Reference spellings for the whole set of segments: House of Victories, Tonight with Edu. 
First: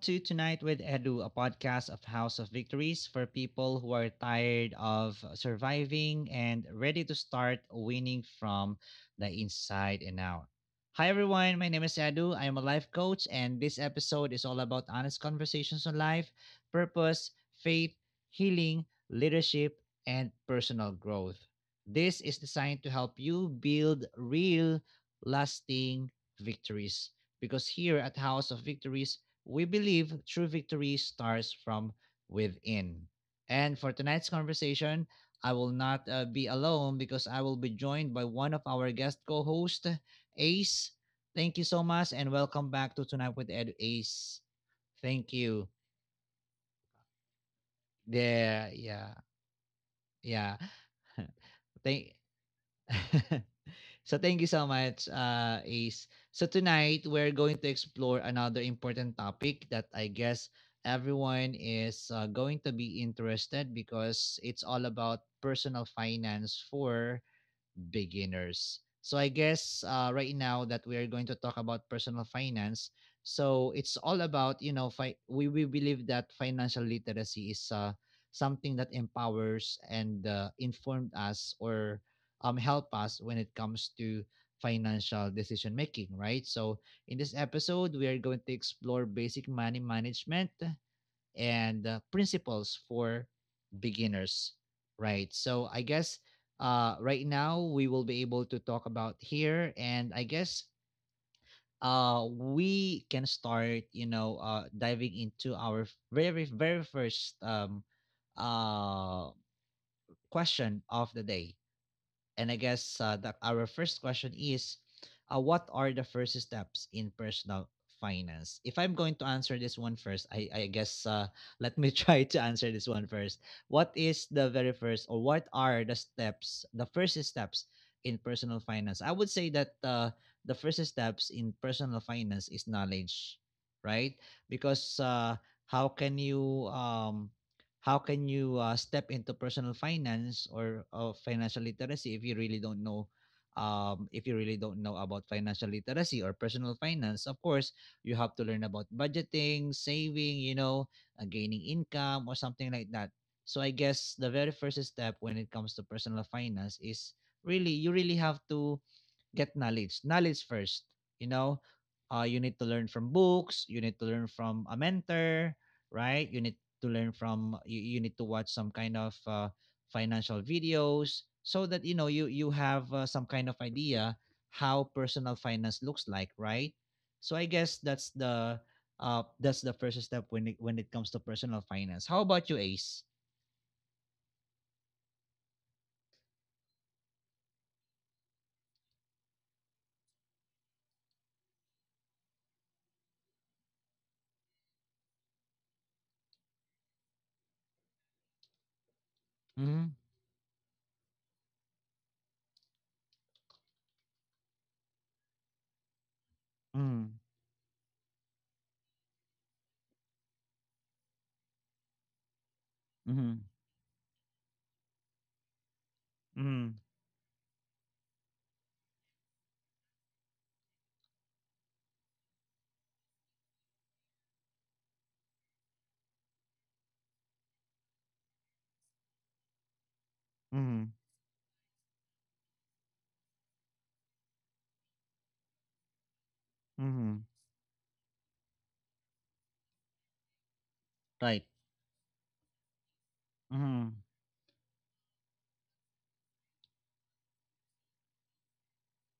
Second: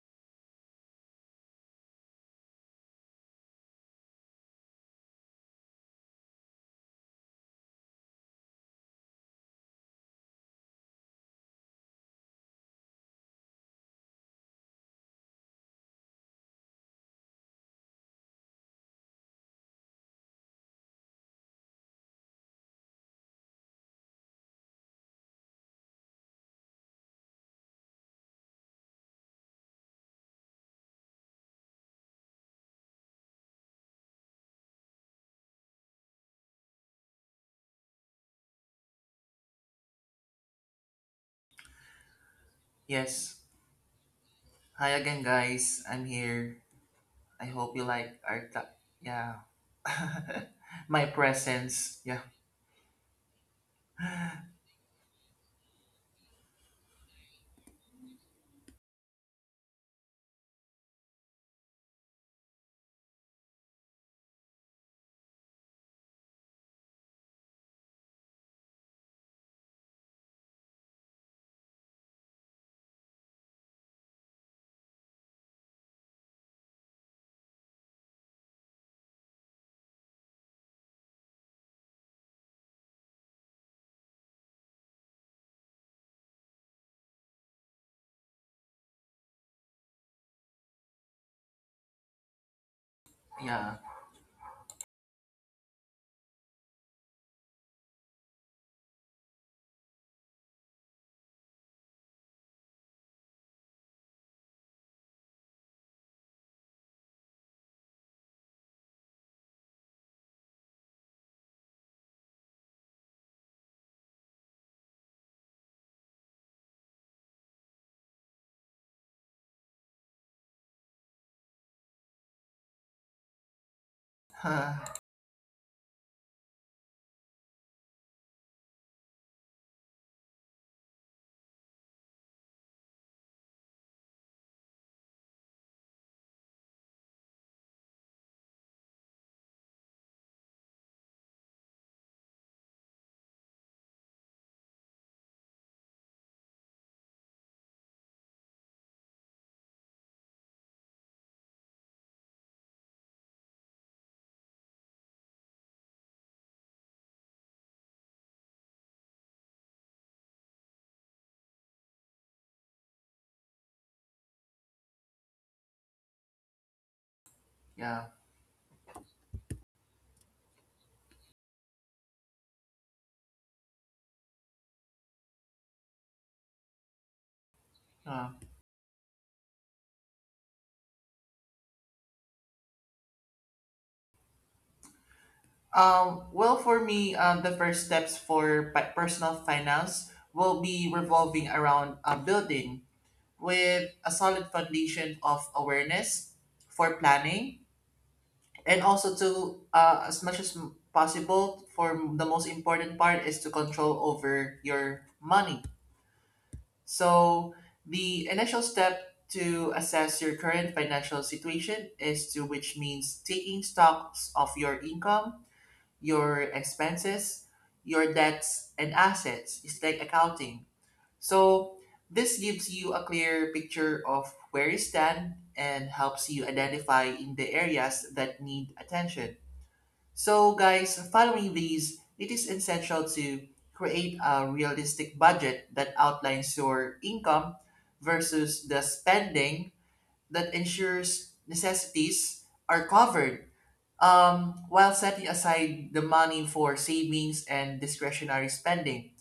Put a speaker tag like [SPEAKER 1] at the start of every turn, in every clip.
[SPEAKER 1] to Tonight with Edu, a podcast of House of Victories for people who are tired of surviving and ready to start winning from the inside and out. Hi, everyone. My name is Edu. I am a life coach, and this episode is all about honest conversations on life, purpose, faith, healing, leadership, and personal growth. This is designed to help you build real, lasting victories because here at House of Victories, we believe true victory starts from within. And for tonight's conversation, I will not be alone because I will be joined by one of our guest co hosts Ace. Thank you so much and welcome back to
[SPEAKER 2] Yes.
[SPEAKER 1] Tonight with Ed Ace.
[SPEAKER 2] Hi again,
[SPEAKER 1] Thank you.
[SPEAKER 2] guys. I'm here. I hope you like our
[SPEAKER 1] Yeah, yeah,
[SPEAKER 2] yeah,
[SPEAKER 1] yeah.
[SPEAKER 2] my presence.
[SPEAKER 1] Thank
[SPEAKER 2] Yeah,
[SPEAKER 1] So thank you so much, Ace. So tonight we're going to explore another important topic that I guess everyone is going to be interested because it's all about personal finance for beginners. So I guess right now that we are going to talk about personal finance, so it's all about we believe that financial literacy is something that empowers and informed us or help us when it comes to financial decision making, right? So in this episode, we are going to explore basic money management, and principles for
[SPEAKER 2] yeah
[SPEAKER 1] beginners, right? So I guess right now we will be able to talk about here, and I guess we can start diving into our very first uh, question of the day. And I guess our first question is what are the first steps in personal finance? If I'm going to answer this one first, I guess let me try to answer this one first. What is the very first, or what are the steps, the first steps in personal finance? I would say that the first steps in personal finance is knowledge, right? Because how can you um, how can you step into personal finance or financial literacy if you really don't know if you really don't know about financial literacy or personal finance. Of course you have to learn about budgeting, saving, you know, gaining income or something like that. So I guess the very first step when it comes to personal finance is really you really have to get knowledge. Knowledge first. You know, you need to learn from books. You need to learn from a mentor, right? You need to learn from. You,
[SPEAKER 2] yeah.
[SPEAKER 1] you need to watch some kind of financial videos so that you know you have some kind of idea how personal finance looks like, right? So I guess
[SPEAKER 2] Uh,
[SPEAKER 1] that's the first step when when it comes to personal finance. How about you, Ace?
[SPEAKER 2] Well, for me, the first steps for personal finance will be revolving around building with a solid foundation of awareness for planning, and also to
[SPEAKER 1] Mm-hmm.
[SPEAKER 2] as much as possible. For the most important part is to control over your money.
[SPEAKER 1] Mm-hmm.
[SPEAKER 2] So, the initial step to assess your current financial situation is to, which
[SPEAKER 1] Mm-hmm.
[SPEAKER 2] means taking stocks of your income, your expenses, your debts, and assets. It's like accounting. So, this gives you a clear picture of where you stand and helps you identify in the areas that need attention. So,
[SPEAKER 1] Mm-hmm.
[SPEAKER 2] guys, following these, it is essential to create a realistic budget that outlines your
[SPEAKER 1] Mm-hmm.
[SPEAKER 2] income versus the spending that
[SPEAKER 1] Right.
[SPEAKER 2] ensures necessities are covered,
[SPEAKER 1] Mm-hmm.
[SPEAKER 2] while setting aside the money for savings and discretionary spending.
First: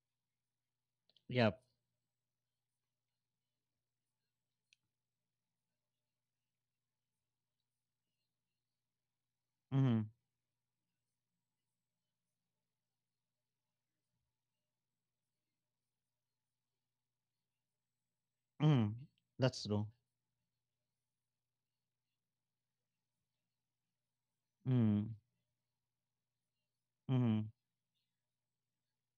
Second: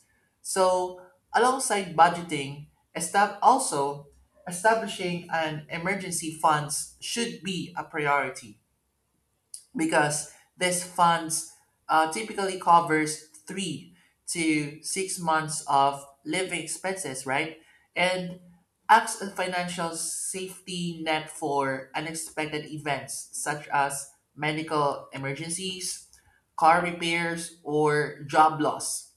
[SPEAKER 2] So,
[SPEAKER 1] Yep.
[SPEAKER 2] alongside budgeting, also establishing an emergency funds should be a priority
[SPEAKER 1] Mm-hmm.
[SPEAKER 2] because this funds typically covers 3 to 6 months of living expenses, right? And
[SPEAKER 1] Mm-hmm.
[SPEAKER 2] acts as
[SPEAKER 1] That's true.
[SPEAKER 2] financial safety net for unexpected events such as medical
[SPEAKER 1] Mm.
[SPEAKER 2] emergencies, car
[SPEAKER 1] Mm-hmm.
[SPEAKER 2] repairs, or job loss.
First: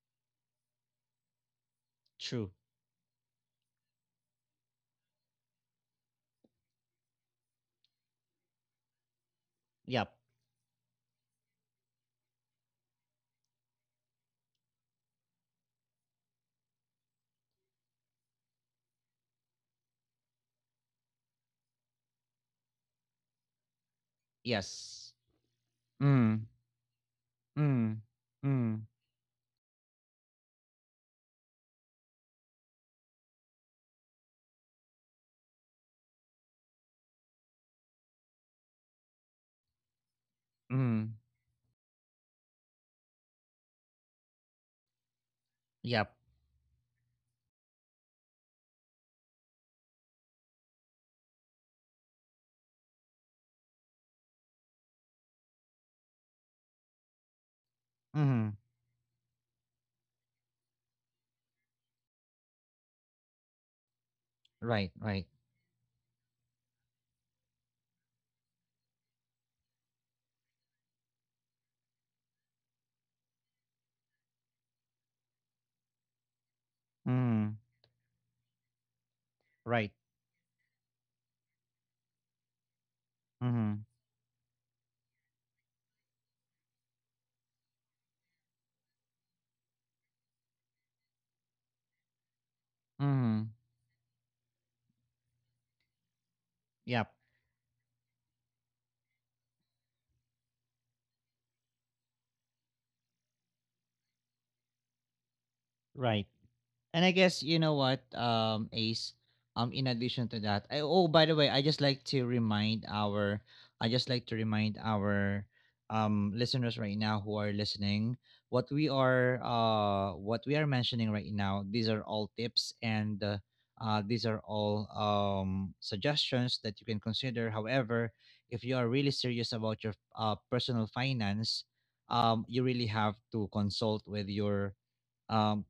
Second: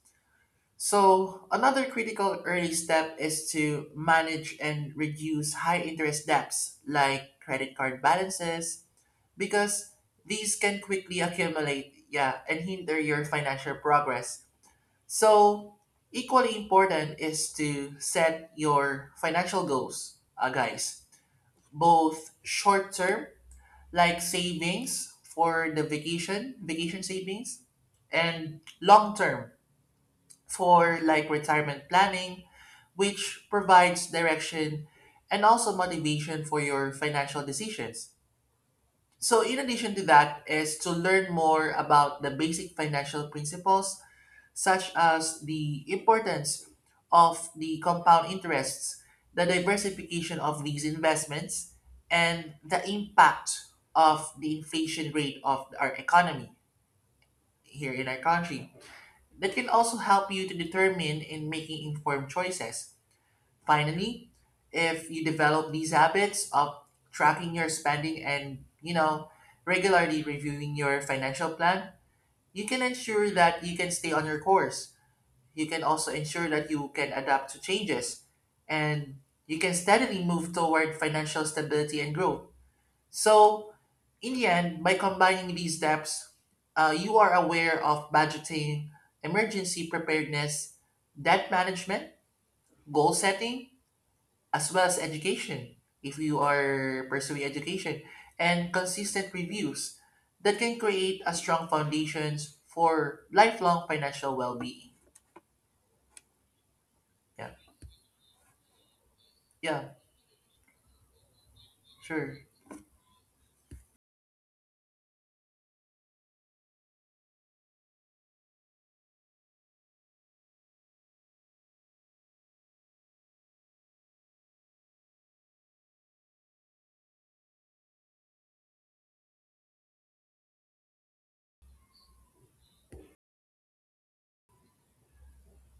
[SPEAKER 2] So, another critical
[SPEAKER 1] True.
[SPEAKER 2] early step is to manage and reduce high interest debts like credit card balances, because
[SPEAKER 1] Yep.
[SPEAKER 2] these can quickly accumulate, yeah, and hinder your financial progress. So, equally important is to set your financial goals, guys, both short term, like
[SPEAKER 1] Yes.
[SPEAKER 2] savings for the
[SPEAKER 1] Mm.
[SPEAKER 2] vacation, vacation savings,
[SPEAKER 1] Mm.
[SPEAKER 2] and
[SPEAKER 1] Mm.
[SPEAKER 2] long term for like retirement planning, which provides direction and also motivation for your financial decisions. So, in addition to that, is to
[SPEAKER 1] Mm.
[SPEAKER 2] learn more about the basic financial principles, such as the
[SPEAKER 1] Yep.
[SPEAKER 2] importance of the compound interests, the diversification of these investments, and the impact of the inflation rate of our economy here in our
[SPEAKER 1] Mm.
[SPEAKER 2] country. That can also help you to determine in making informed choices. Finally,
[SPEAKER 1] Right.
[SPEAKER 2] if you
[SPEAKER 1] Right.
[SPEAKER 2] develop these habits of tracking your spending and, you know, regularly reviewing your financial plan, you can ensure that you can stay on your course. You can also ensure that you can adapt
[SPEAKER 1] Mm.
[SPEAKER 2] to changes and you can
[SPEAKER 1] Right.
[SPEAKER 2] steadily move toward financial stability and growth. So,
[SPEAKER 1] Mm.
[SPEAKER 2] in the end, by combining these steps, you are aware of budgeting, emergency preparedness, debt management, goal
[SPEAKER 1] Mm.
[SPEAKER 2] setting, as well as education if you are
[SPEAKER 1] Yep.
[SPEAKER 2] pursuing education and consistent reviews that can create a strong foundations for lifelong financial well-being.
[SPEAKER 1] Right. And I guess
[SPEAKER 2] Yeah.
[SPEAKER 1] you know what, Ace.
[SPEAKER 2] Yeah.
[SPEAKER 1] In addition to that, I, oh by the way,
[SPEAKER 2] Sure.
[SPEAKER 1] I just like to remind our, listeners right now who are listening, what we are mentioning right now. These are all tips and, these are all suggestions that you can consider. However, if you are really serious about your personal finance, you really have to consult with your um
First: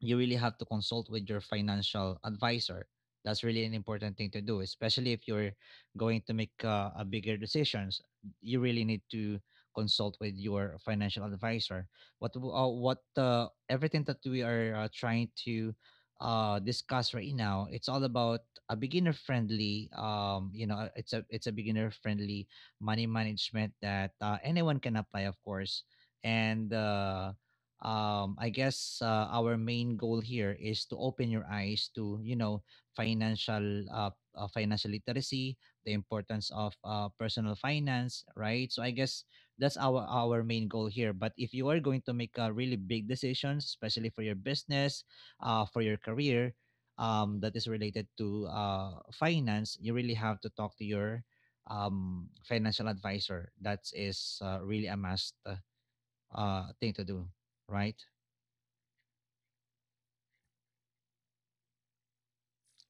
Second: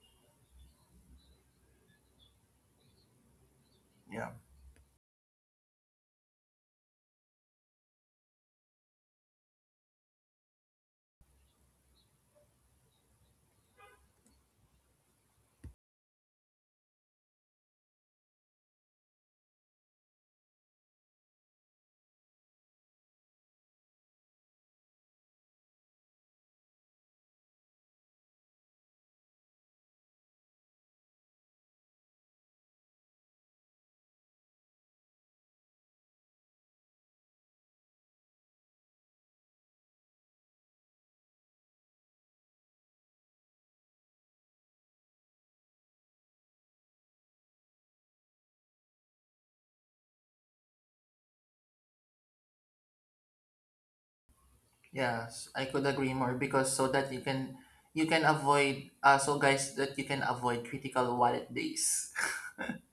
[SPEAKER 1] you really have to consult with your financial advisor. That's really an important
[SPEAKER 2] Yeah.
[SPEAKER 1] thing to do, especially if you're going to make a bigger decisions. You really need to consult with your financial advisor. What w- what Everything that we are trying to discuss right now, it's all about a beginner friendly. You know, it's a beginner friendly money management that anyone can apply, of course, and I guess our main goal here is to open your eyes to you know financial financial literacy, the importance of personal finance, right? So I guess that's our main goal here. But if you are going to make a really big decisions, especially for your business, for your career, that is related to finance, you really have to talk to your financial advisor. That is really a must
[SPEAKER 2] Yes, I could agree more, because so
[SPEAKER 1] thing to
[SPEAKER 2] that you
[SPEAKER 1] do,
[SPEAKER 2] can,
[SPEAKER 1] right?
[SPEAKER 2] you can avoid so guys, that you can avoid critical wallet days.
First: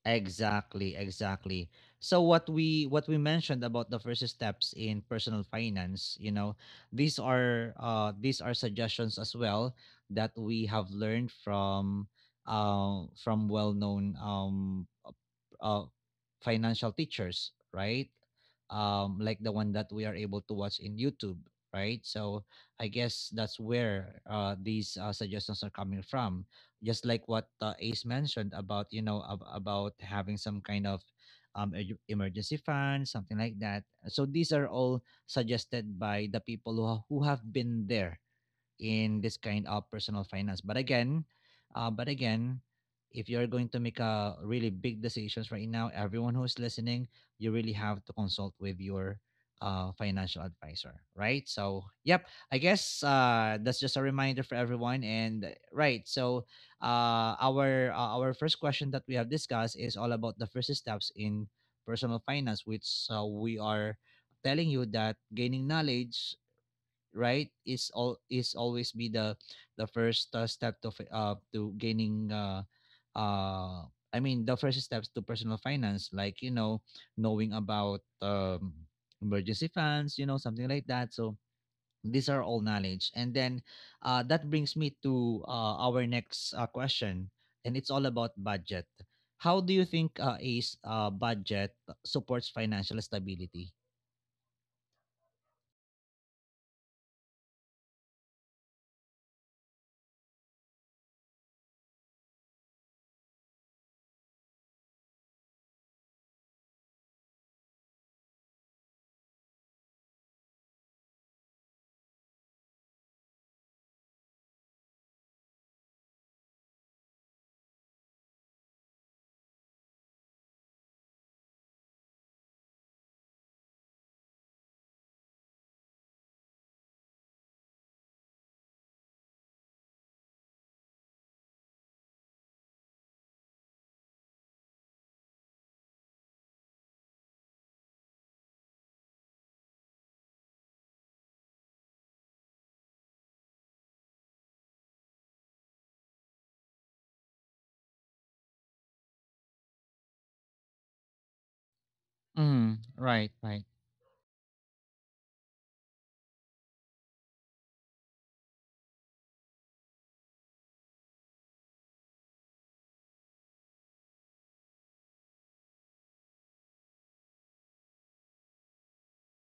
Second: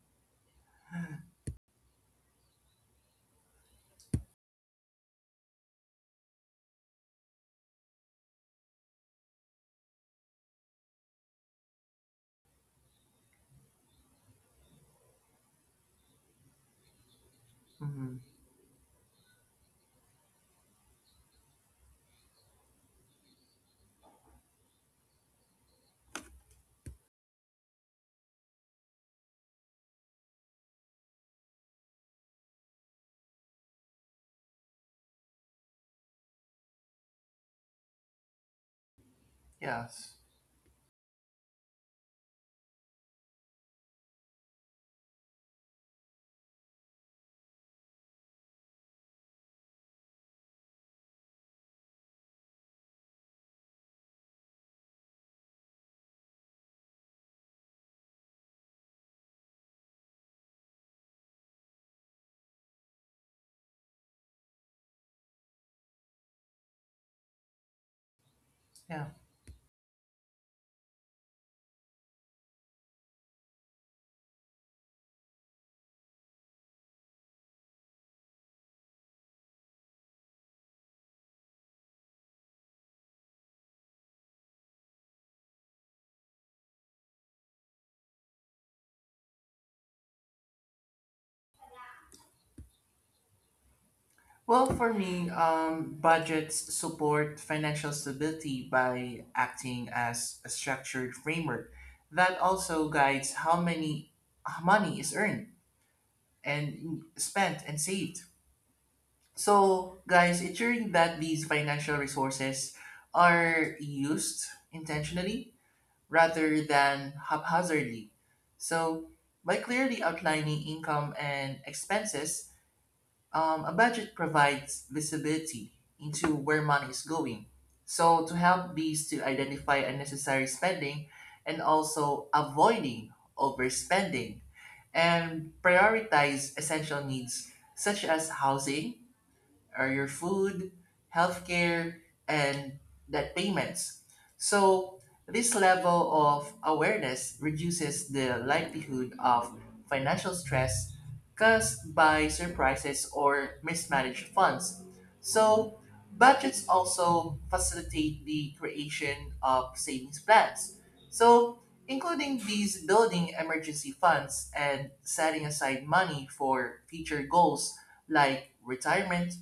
[SPEAKER 1] Exactly, exactly. So what we mentioned about the first steps in personal finance, you know, these are suggestions as well that we have learned from well-known uh, financial teachers, right?
[SPEAKER 2] Mm-hmm.
[SPEAKER 1] Um, like the one that we are able to watch in YouTube, right? So I guess that's where these suggestions are coming from, just like what Ace mentioned about you know about having some kind of emergency fund, something like that. So these are all suggested by the people who who have been there in this kind of
[SPEAKER 2] Yes.
[SPEAKER 1] personal finance. But again, uh, but again, if you're going to make a really big decisions right now, everyone who's listening, you really have to consult with your financial advisor, right? So, yep, I guess that's just a reminder for everyone. And right, so our first question that we have discussed is all about the first steps in personal finance, which we are telling you that gaining knowledge, right, is always be
[SPEAKER 2] Yeah.
[SPEAKER 1] the first step to gaining uh I mean the first steps to personal finance, like you know, knowing about emergency funds, you know, something like that. So these are all knowledge, and then that brings me to our next question, and it's all about budget. How do you think Ace, budget supports financial stability?
[SPEAKER 2] Well, for me, budgets support financial stability by acting as a structured framework that also guides how many money is earned and spent and saved. So, guys, ensuring that these financial resources are used intentionally rather than haphazardly. So, by clearly outlining income and expenses, a budget provides visibility into where money is going. So, to help these to identify unnecessary spending and also avoiding overspending and prioritize essential needs such as housing or your food, healthcare, and debt payments. So, this level of awareness reduces the likelihood of financial stress caused by surprises
[SPEAKER 1] Right, right,
[SPEAKER 2] or mismanaged funds. So, budgets also facilitate the creation of savings plans. So, including these building emergency funds and setting aside money for future goals like retirement,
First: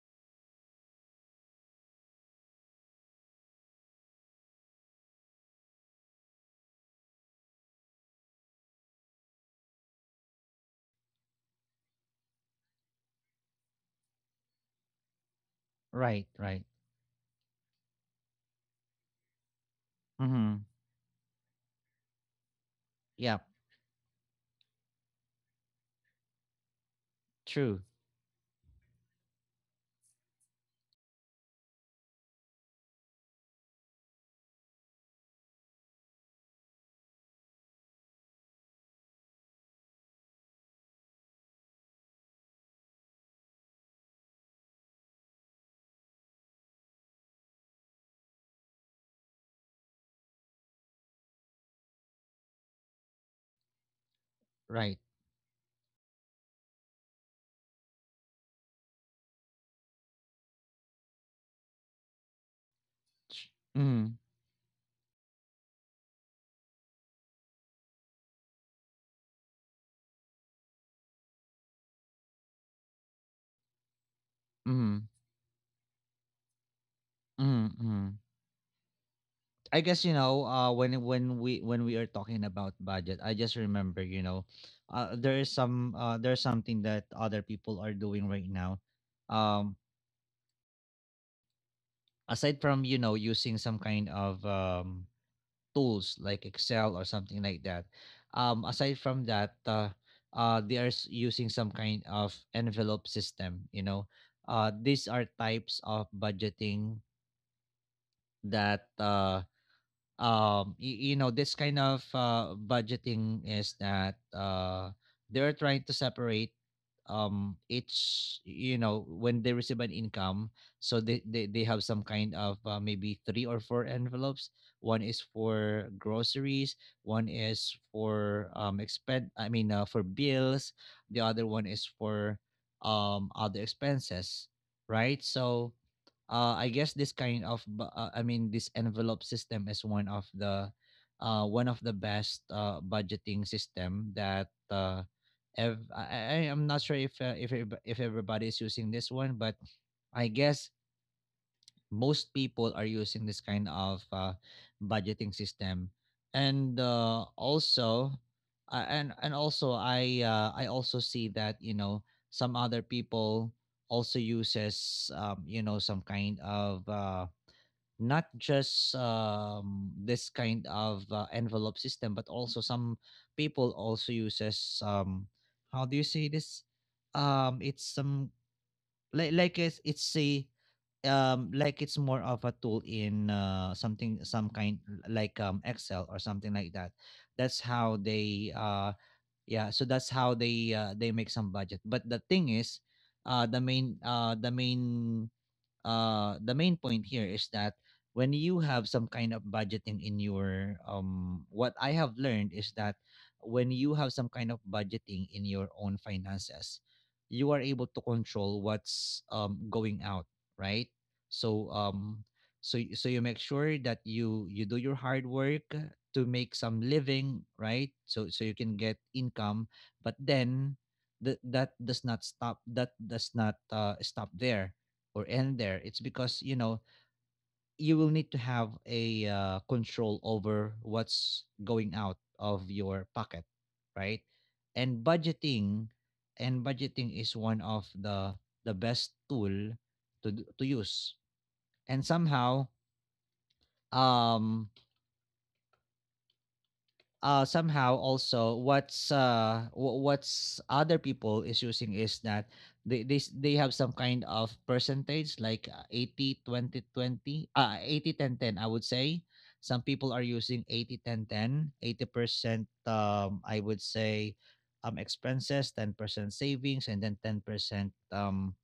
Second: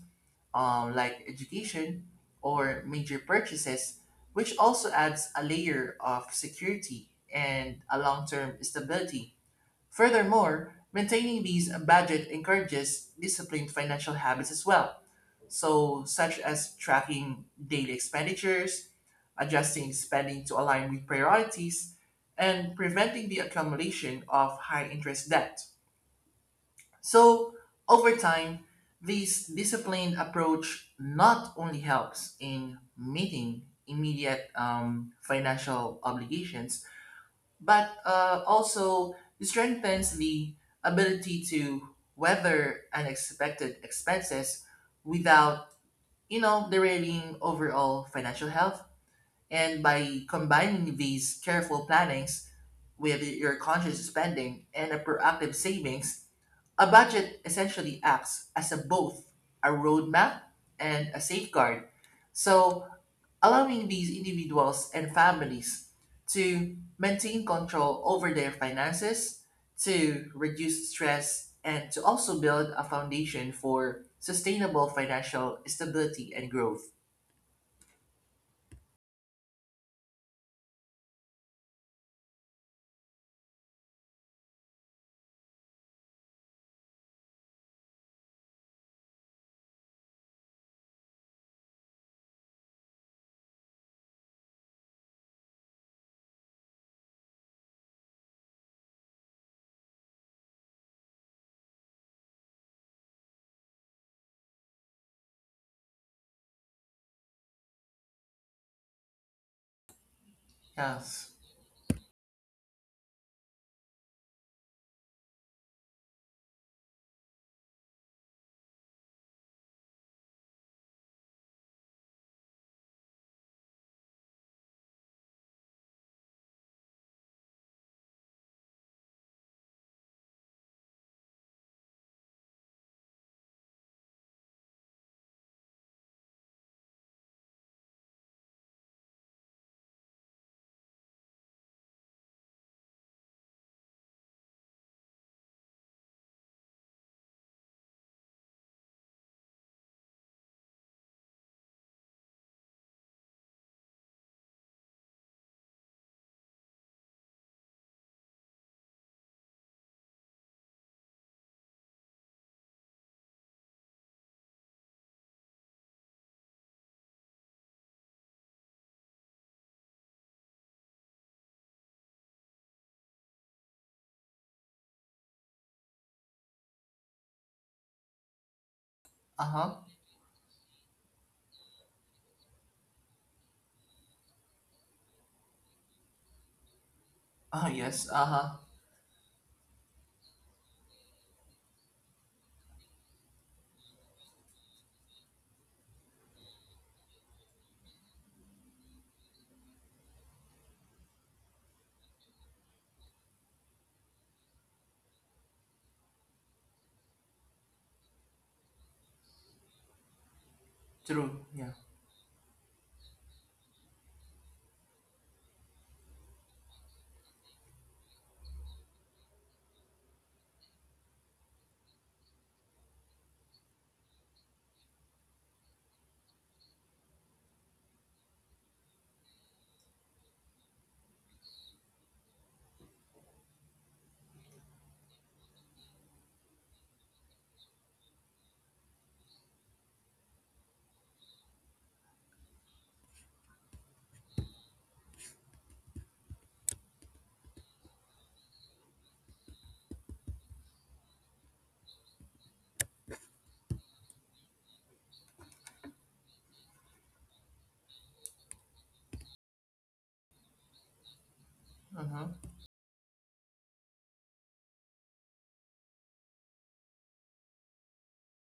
[SPEAKER 2] like education or major purchases, which also adds a layer of security and a long term stability. Furthermore, maintaining these budget encourages disciplined financial habits as well, so
[SPEAKER 1] right,
[SPEAKER 2] such
[SPEAKER 1] right.
[SPEAKER 2] as tracking daily expenditures, adjusting spending to
[SPEAKER 1] Mm-hmm.
[SPEAKER 2] align with priorities, and preventing
[SPEAKER 1] Yeah,
[SPEAKER 2] the accumulation of high interest debt. So,
[SPEAKER 1] true.
[SPEAKER 2] over time, this disciplined approach not only helps in meeting immediate financial obligations, but also strengthens the ability to weather unexpected expenses without, you know, derailing overall financial health. And by combining these careful plannings with your conscious spending and
[SPEAKER 1] Right.
[SPEAKER 2] a proactive savings, a budget essentially acts as a both a roadmap and a safeguard. So, allowing these
[SPEAKER 1] Mm.
[SPEAKER 2] individuals and families to maintain control over their finances, to reduce stress, and to also build a foundation for sustainable
[SPEAKER 1] Mm.
[SPEAKER 2] financial stability and growth.
[SPEAKER 1] Mm. Mm. I guess you know when when we are talking about budget, I just remember you know there is some there's something that other people are doing right now. Um, aside from you know using some kind of tools like Excel or something like that. Aside from that, they are using some kind of envelope system. You know, these are types of budgeting that uh you know
[SPEAKER 2] Yes.
[SPEAKER 1] this kind of budgeting is that they're trying to separate it's you know when they receive an income, so they have some kind of maybe three or four envelopes. One is for groceries, one is for expend I mean for bills, the other one is for other expenses, right? So I guess this kind of this envelope system is one of the best budgeting system that I am not sure if if everybody is using this one, but I guess most people are using this kind of budgeting system, and also and also I also see that you know some other people also uses you know some kind of not just this kind of envelope system, but also some people also uses how do you say this, um it's some
[SPEAKER 2] Uh-huh. Uh huh.
[SPEAKER 1] it's a like it's more of a tool in some kind like Excel or something like that. That's
[SPEAKER 2] Oh,
[SPEAKER 1] how
[SPEAKER 2] yes. Uh
[SPEAKER 1] they
[SPEAKER 2] huh.
[SPEAKER 1] yeah so that's how they make some budget. But the thing is uh the main uh the main the main point here is that when you have some kind of budgeting in your what I have learned is that when you have some kind of budgeting in your own finances, you are able to control what's going out, right?
[SPEAKER 2] True.
[SPEAKER 1] So
[SPEAKER 2] Yeah.
[SPEAKER 1] so so you make sure that you do your hard work to make some living, right? So so you can get income, but then that that does not stop, that does not stop there or end there. It's because you know you will need to have a control over what's going out of your pocket, right? And budgeting, and budgeting is one of the best tool to to use. And somehow, um somehow also what's what's other people is using is that they have some kind of percentage like 80 twenty twenty 80, 10, 10. I would say some people are using 80
[SPEAKER 2] Uh huh.
[SPEAKER 1] 80% I would say, expenses 10% savings, and then 10%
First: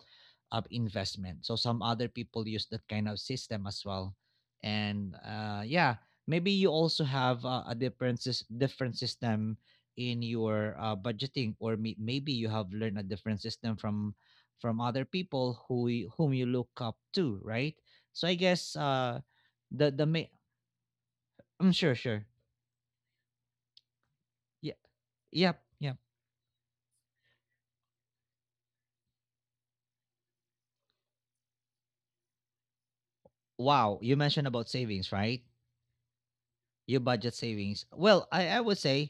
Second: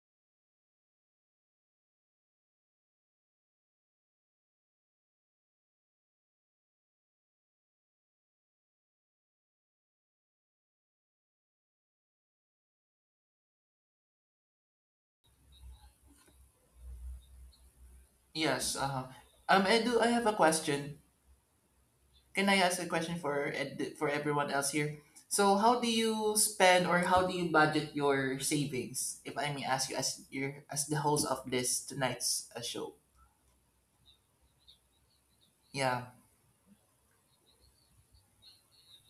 [SPEAKER 1] of investment. So some other people use that kind of system as well. And yeah, maybe you also have a different system in your budgeting, or maybe you have learned a different system from other people whom you look up to, right? So I
[SPEAKER 2] Yes.
[SPEAKER 1] guess
[SPEAKER 2] Uh huh. I
[SPEAKER 1] the
[SPEAKER 2] do.
[SPEAKER 1] the
[SPEAKER 2] I have
[SPEAKER 1] ma-
[SPEAKER 2] a question.
[SPEAKER 1] I'm sure.
[SPEAKER 2] Can I ask a question for for everyone else
[SPEAKER 1] Yeah.
[SPEAKER 2] here? So,
[SPEAKER 1] Yep,
[SPEAKER 2] how do
[SPEAKER 1] yep.
[SPEAKER 2] you spend or how do you budget your savings? If I may ask you, as your, as the host of this tonight's show,
[SPEAKER 1] Wow, you mentioned about savings, right?
[SPEAKER 2] yeah,
[SPEAKER 1] Your budget savings. Well, I would say,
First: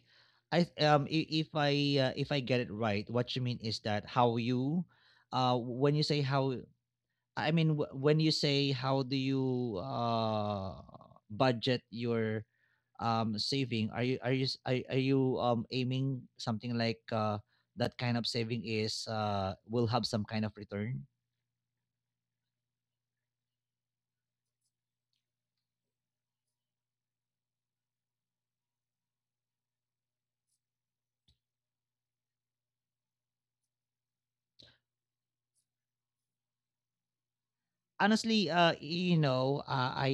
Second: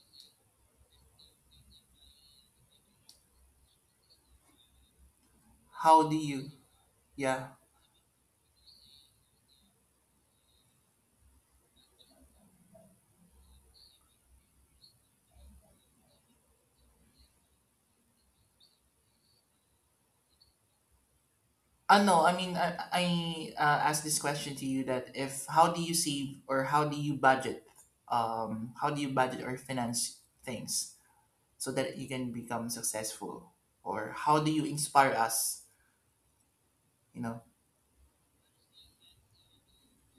[SPEAKER 1] if I get it right, what you mean is that how you, when you
[SPEAKER 2] how do
[SPEAKER 1] say
[SPEAKER 2] you?
[SPEAKER 1] how.
[SPEAKER 2] Yeah,
[SPEAKER 1] I mean, when you say, how do you budget your saving? Are are you aiming something like, that kind of saving is will have some kind of return?
[SPEAKER 2] no, I mean, I asked this question to you that if how do you save or how do you budget? How do you budget or finance things so that you can become successful? Or how do you inspire us? You know,
[SPEAKER 1] Honestly, I,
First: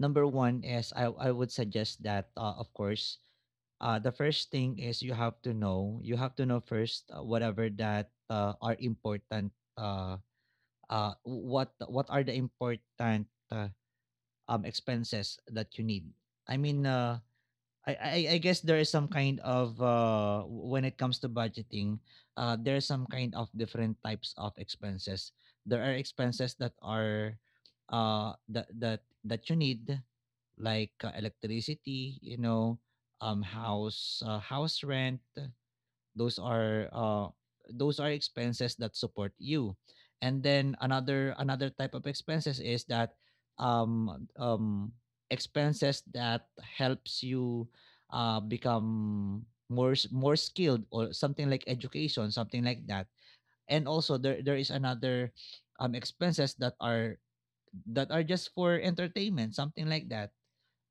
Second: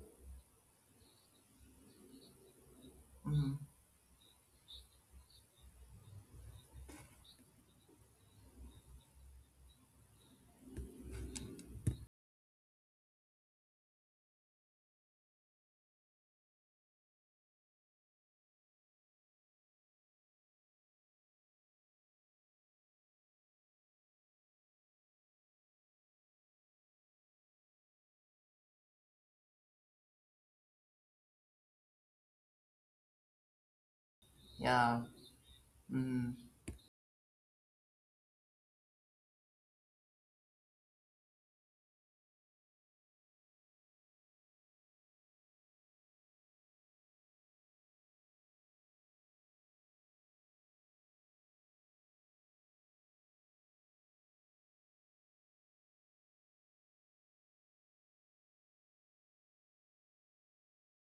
[SPEAKER 1] number one is I would suggest that, of course,
[SPEAKER 2] mm,
[SPEAKER 1] the first thing is, you have to know, first, whatever that are important, what are the important, uh, expenses that you need. I mean, I guess there is some kind of, when it comes to budgeting, there are some kind of different types of expenses. There are expenses that are, that you need, like electricity, you know, house
[SPEAKER 2] yeah,
[SPEAKER 1] rent.
[SPEAKER 2] mm,
[SPEAKER 1] Those are those are expenses that support you. And then another type of expenses is that, um um expenses that helps you become more skilled, or something like education, something like that. And also there is another expenses that are, that are just for entertainment, something like that.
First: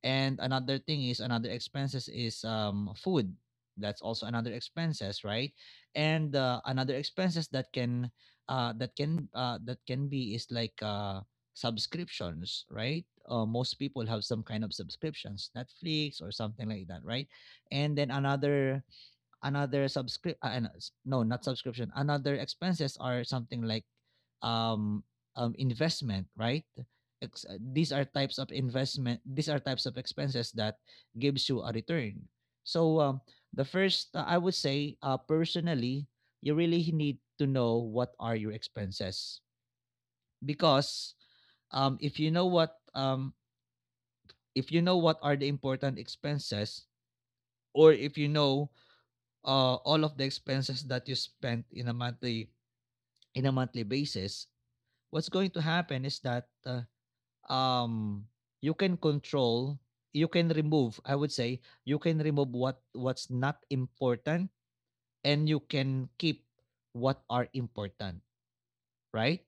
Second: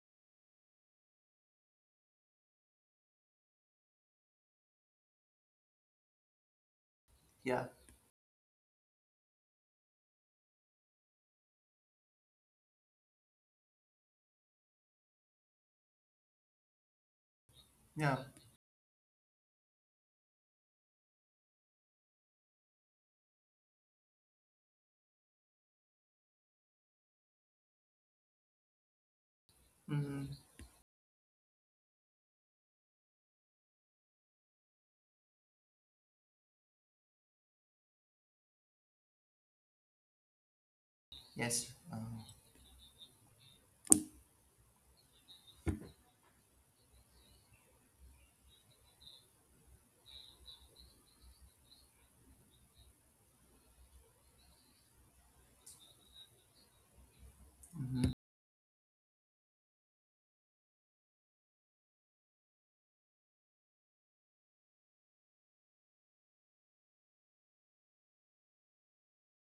[SPEAKER 1] And another thing is, another expenses is food. That's also another expenses, right? And another expenses
[SPEAKER 2] yeah.
[SPEAKER 1] that can that can be, is like subscriptions, right? Most people have some kind of subscriptions, Netflix or something like that, right? And then
[SPEAKER 2] Yeah.
[SPEAKER 1] another subscrip no, not subscription, another expenses are something like, um, investment, right? These are types of investment, these are types of
[SPEAKER 2] Mm-hmm.
[SPEAKER 1] expenses that gives you a return. So the first, I would say, personally, you really need to know what are your expenses, because
[SPEAKER 2] Yes.
[SPEAKER 1] if you know what, if you know what are the important expenses, or if you know all of the expenses that you spent in a monthly, in a monthly basis, what's going to happen is that,
[SPEAKER 2] Mhm.
[SPEAKER 1] um, you can control, you can remove. I would say you can remove what's not important, and you can keep what are important. Right?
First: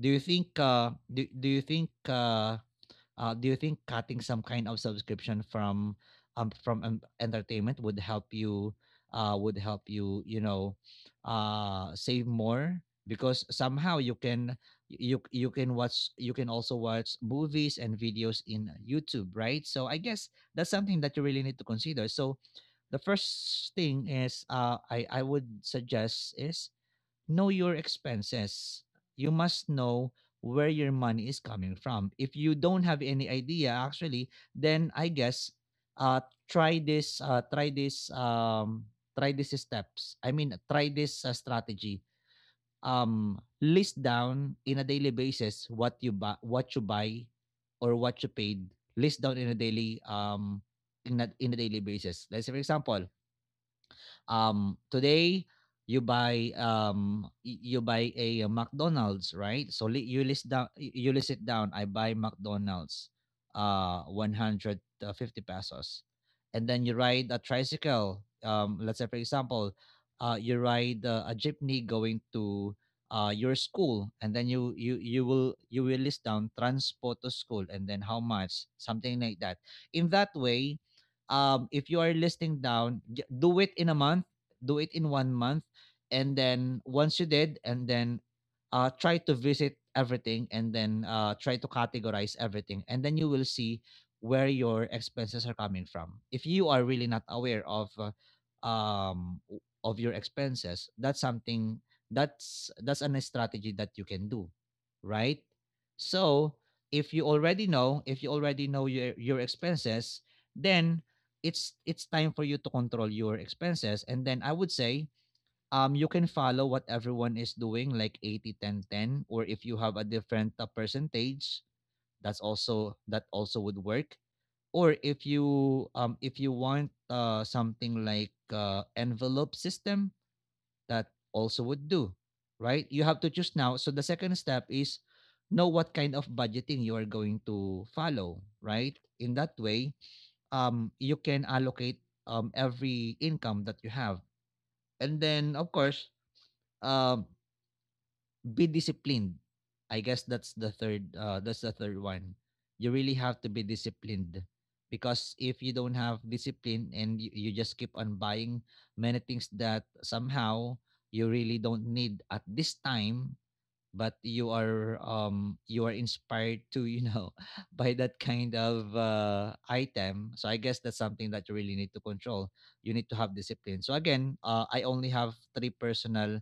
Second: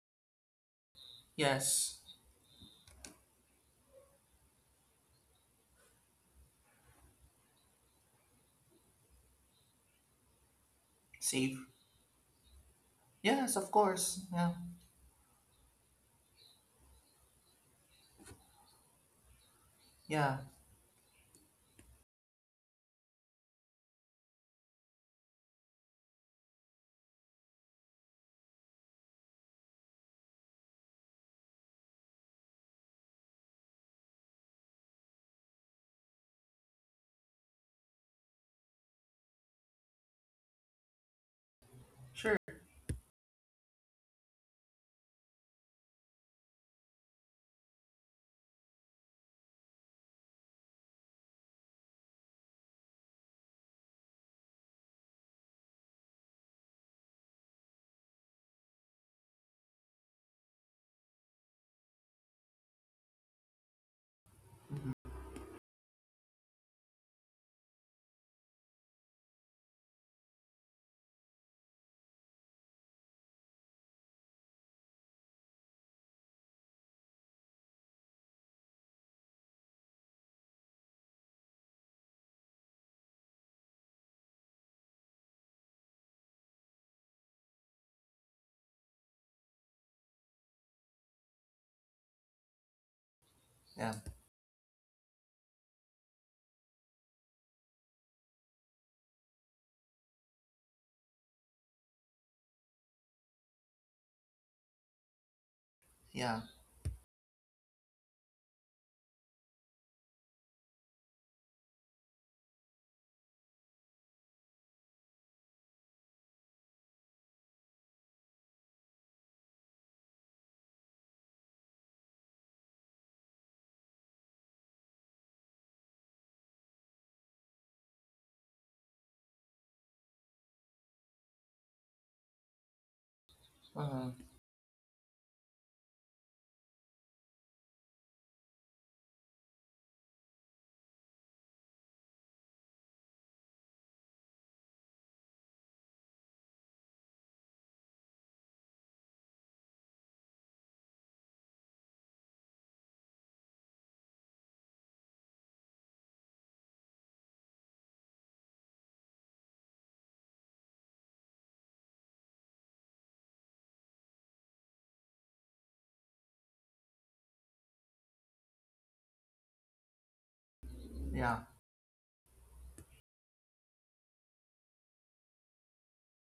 [SPEAKER 1] Do you think,
[SPEAKER 2] Yes.
[SPEAKER 1] Do you think, cutting some kind of subscription from entertainment would help you, would help you, you know,
[SPEAKER 2] Safe.
[SPEAKER 1] save more, because
[SPEAKER 2] Yes, of
[SPEAKER 1] somehow you
[SPEAKER 2] course.
[SPEAKER 1] can,
[SPEAKER 2] Yeah.
[SPEAKER 1] you can watch, you can also watch movies and videos in YouTube, right? So I guess
[SPEAKER 2] Yeah.
[SPEAKER 1] that's something that you really need to consider. So the first thing is, I would suggest, is know your expenses. You must know where your money is coming from. If you don't have any idea, actually, then I guess, uh try this, try these steps. I mean, try this, strategy.
[SPEAKER 2] Sure.
[SPEAKER 1] List down in a daily basis what you buy, or what you paid. List down in a daily, in a daily basis. Let's say, for example, today you buy, you buy a, McDonald's, right? You list down, you list it down. I buy McDonald's, 150 pesos. And then you ride a tricycle. Let's say, for example, you ride a jeepney going to your school, and then you will list down transport to school, and then how much, something like that. In that way, if you are listing down, do it in a month, do it in one month, and then once you did, and then, try to visit everything, and then, try to categorize everything, and then you will see
[SPEAKER 2] Yeah.
[SPEAKER 1] where your expenses are coming from. If you are really not aware of, of your expenses, that's something, that's an strategy that you can do, right? So
[SPEAKER 2] Yeah.
[SPEAKER 1] if you already know, if you already know your expenses, then it's time for you to control your expenses. And then I would say, you can follow what everyone is doing, like 80-10-10, or if you have a different, percentage, that also would work. Or if you, if you want, something like, envelope system, that also would do, right? You have to choose. Now, so the
[SPEAKER 2] Uh,
[SPEAKER 1] second step is, know what kind of budgeting you are going to follow, right? In that way, you can allocate, every income that you have. And then, of course, um, be disciplined. I guess that's the third. That's the third one. You really have to be disciplined, because if you don't have discipline, and you just keep on buying many things that somehow you really don't need at this time, but you are, you are inspired to, you know, by that kind of, item. So I guess that's something that
[SPEAKER 2] yeah.
[SPEAKER 1] you really need to control. You need to have discipline. So again, I only have three personal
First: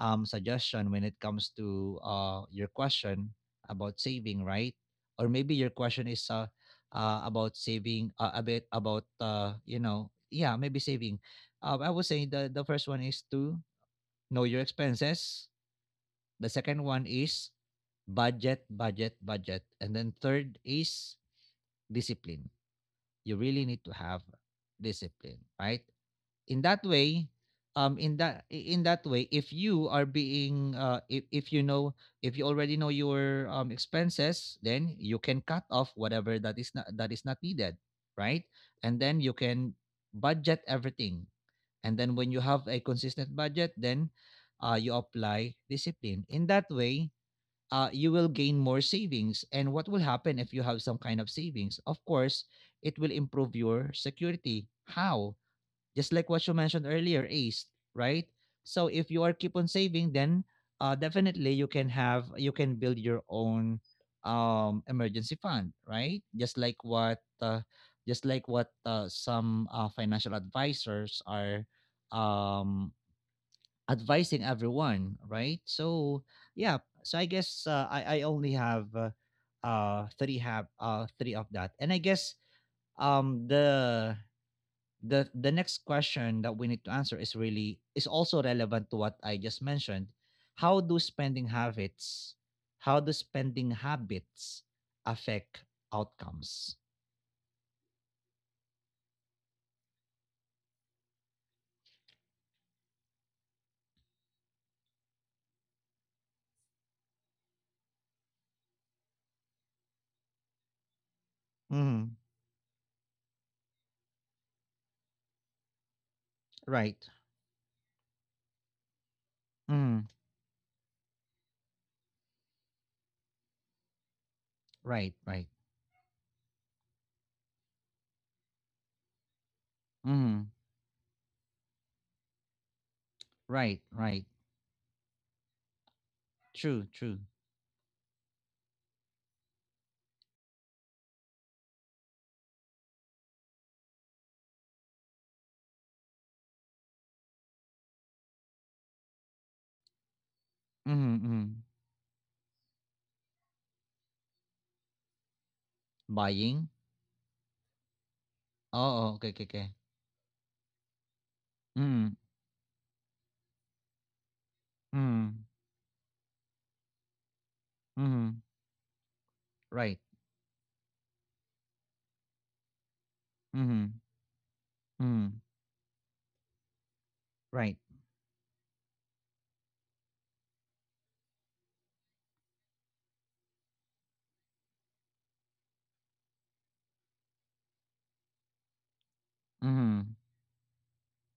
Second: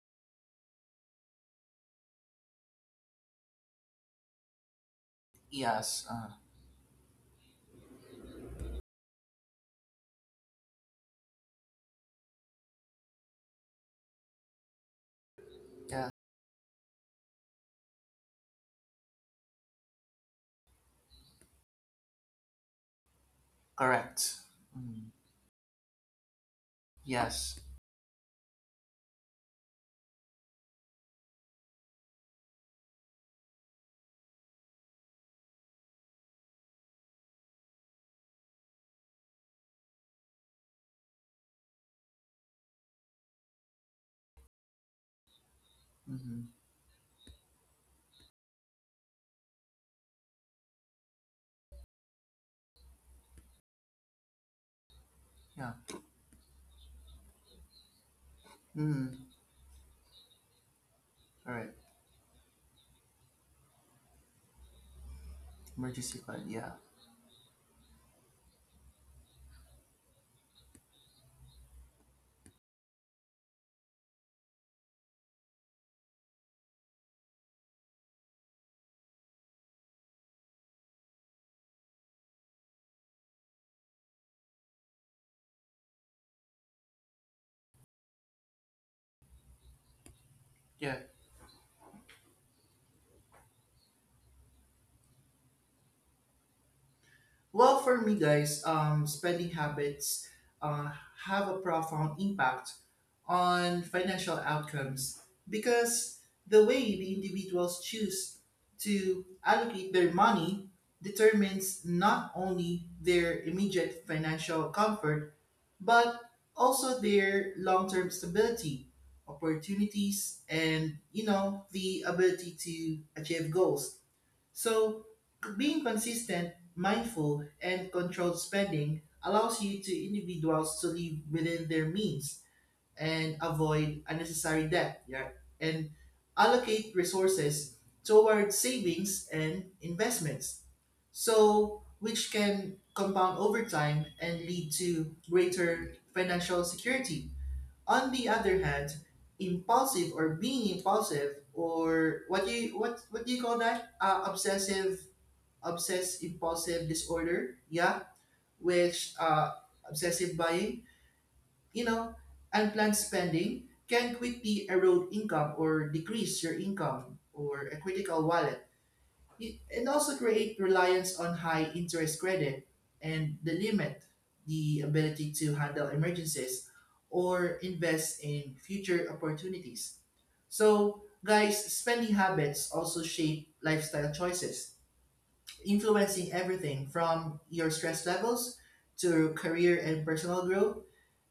[SPEAKER 1] suggestion when it comes to your question about saving, right? Or maybe your
[SPEAKER 2] Yes.
[SPEAKER 1] question is, about saving, a bit about, yeah, maybe saving. I would say, the first one is to know your expenses.
[SPEAKER 2] Yeah.
[SPEAKER 1] The second one is budget, budget, budget. And then third is discipline. You really need to have
[SPEAKER 2] Correct. Mm.
[SPEAKER 1] discipline, right? In that way,
[SPEAKER 2] Yes.
[SPEAKER 1] in that way, if you are being, if you know, if you already know your, expenses, then you can cut off whatever that is not, needed, right? And then you can budget everything. And then when you have a consistent budget, then, you apply discipline. In
[SPEAKER 2] Mm-hmm.
[SPEAKER 1] that way, you will gain more savings. And what will happen if you have some kind of savings? Of course, it will improve your security. How?
[SPEAKER 2] Yeah.
[SPEAKER 1] Just like what you mentioned earlier, Ace, right? So if you
[SPEAKER 2] Mm.
[SPEAKER 1] are keep on saving, then, definitely
[SPEAKER 2] All
[SPEAKER 1] you
[SPEAKER 2] right.
[SPEAKER 1] can have, you can build your own, emergency fund,
[SPEAKER 2] Emergency
[SPEAKER 1] right?
[SPEAKER 2] plan.
[SPEAKER 1] Just
[SPEAKER 2] Yeah.
[SPEAKER 1] like what, just like what, some, financial advisors are, um, advising everyone, right? So yeah, so I guess, I only have, three of that. And I guess, um the the next question that we need to answer is really is also relevant to what I just mentioned. How do
[SPEAKER 2] Yeah.
[SPEAKER 1] spending habits, how do spending habits affect outcomes?
[SPEAKER 2] Well, for me, guys, spending habits uh, have a profound impact on financial outcomes because the way the individuals choose to allocate their money determines
[SPEAKER 1] Mm,
[SPEAKER 2] not only their immediate financial comfort but
[SPEAKER 1] right.
[SPEAKER 2] also their long-term stability,
[SPEAKER 1] Mm,
[SPEAKER 2] opportunities, and you know, the ability to achieve goals.
[SPEAKER 1] right.
[SPEAKER 2] So,
[SPEAKER 1] Right.
[SPEAKER 2] being consistent, mindful, and controlled spending allows you to
[SPEAKER 1] Mm,
[SPEAKER 2] individuals to live within their means and
[SPEAKER 1] right. Right.
[SPEAKER 2] avoid unnecessary debt, yeah, and
[SPEAKER 1] True.
[SPEAKER 2] allocate
[SPEAKER 1] True.
[SPEAKER 2] resources toward savings and investments. So, which can compound over time and lead to greater financial security. On the other hand, impulsive, or being
[SPEAKER 1] Mm,
[SPEAKER 2] impulsive,
[SPEAKER 1] mm.
[SPEAKER 2] or what do you, what do you call that? Obsessive, obsess
[SPEAKER 1] Buying.
[SPEAKER 2] impulsive disorder, yeah,
[SPEAKER 1] Oo,
[SPEAKER 2] which
[SPEAKER 1] okay, okay, okay.
[SPEAKER 2] obsessive buying, you
[SPEAKER 1] Mm,
[SPEAKER 2] know, unplanned spending can quickly erode
[SPEAKER 1] mm,
[SPEAKER 2] income or decrease your income or a critical
[SPEAKER 1] mhm.
[SPEAKER 2] wallet. Y- and
[SPEAKER 1] Right.
[SPEAKER 2] also create reliance on high interest credit and the
[SPEAKER 1] Mhm,
[SPEAKER 2] limit the ability
[SPEAKER 1] mhm.
[SPEAKER 2] to handle emergencies or
[SPEAKER 1] Right.
[SPEAKER 2] invest in future opportunities. So, guys, spending habits also shape lifestyle choices, influencing everything from your stress levels to career and
[SPEAKER 1] Mhm.
[SPEAKER 2] personal growth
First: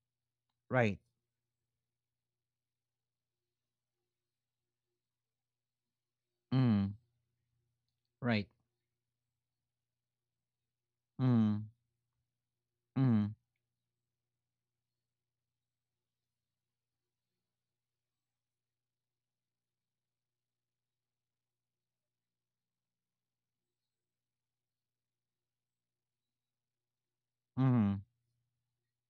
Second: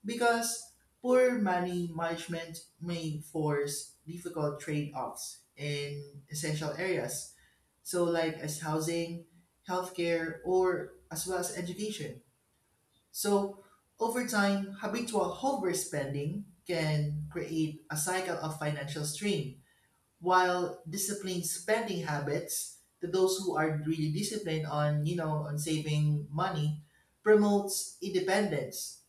[SPEAKER 2] because
[SPEAKER 1] Right.
[SPEAKER 2] poor money management may force difficult trade-offs in essential
[SPEAKER 1] Mm.
[SPEAKER 2] areas so like
[SPEAKER 1] Right.
[SPEAKER 2] as housing, healthcare, or as well as
[SPEAKER 1] Mm,
[SPEAKER 2] education.
[SPEAKER 1] mm,
[SPEAKER 2] So over time, habitual overspending can create a cycle of financial strain while disciplined spending habits to those who are really disciplined on, you know, on saving money promotes
[SPEAKER 1] mhm.
[SPEAKER 2] independence,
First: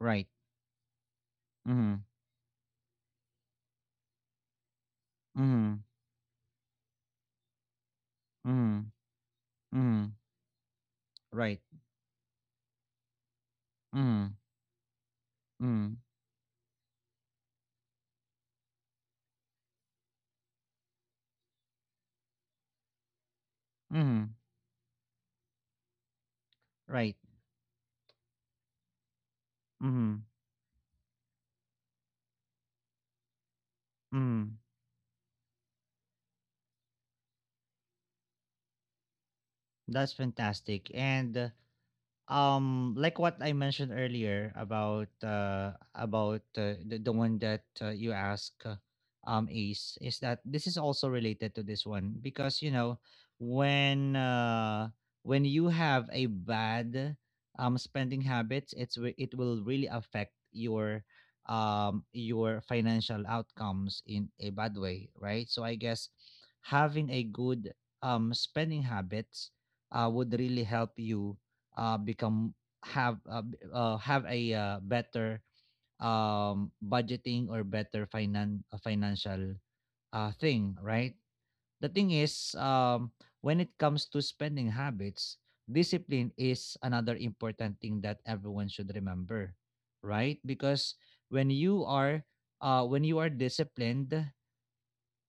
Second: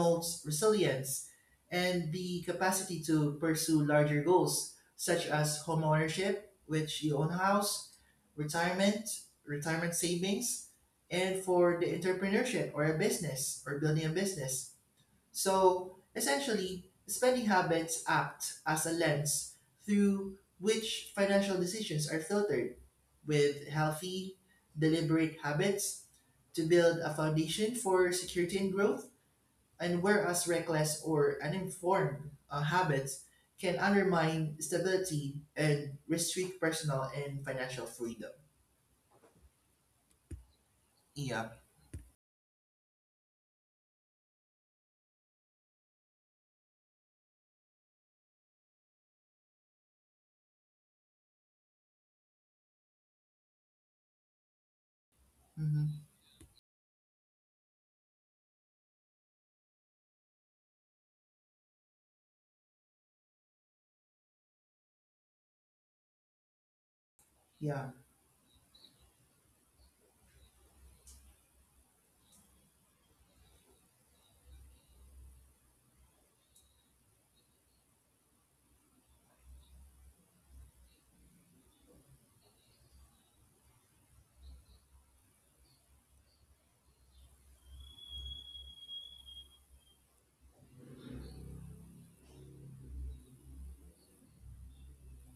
[SPEAKER 1] Right.
[SPEAKER 2] resilience
[SPEAKER 1] Mhm,
[SPEAKER 2] and the capacity to pursue larger goals such as
[SPEAKER 1] mhm,
[SPEAKER 2] home ownership, which you own a house,
[SPEAKER 1] mhm,
[SPEAKER 2] retirement, retirement
[SPEAKER 1] mhm.
[SPEAKER 2] savings, and
[SPEAKER 1] Right.
[SPEAKER 2] for the entrepreneurship or a business or building a
[SPEAKER 1] Mm,
[SPEAKER 2] business.
[SPEAKER 1] mm,
[SPEAKER 2] So essentially, spending habits act as a lens through which financial decisions are filtered, with healthy,
[SPEAKER 1] mhm.
[SPEAKER 2] deliberate habits to build a
[SPEAKER 1] Right.
[SPEAKER 2] foundation for security and growth, and
[SPEAKER 1] Mhm,
[SPEAKER 2] whereas reckless or uninformed habits can undermine
[SPEAKER 1] mhm.
[SPEAKER 2] stability and restrict personal and financial freedom.
[SPEAKER 1] That's fantastic. And,
[SPEAKER 2] Yeah.
[SPEAKER 1] like what I mentioned earlier about, the one that, you ask, Ace, is that this is also related to this one, because you know, when uh when you
[SPEAKER 2] Mm-hmm.
[SPEAKER 1] have a bad, spending habits, it will really affect your, your financial outcomes in a bad way, right? So I guess having a good,
[SPEAKER 2] Yeah.
[SPEAKER 1] spending habits, would really help you, become, have, have a, better, budgeting, or better, financial, thing, right? The thing is, when it comes to spending habits, discipline is another important thing that everyone should remember, right? Because when you are, when you are disciplined,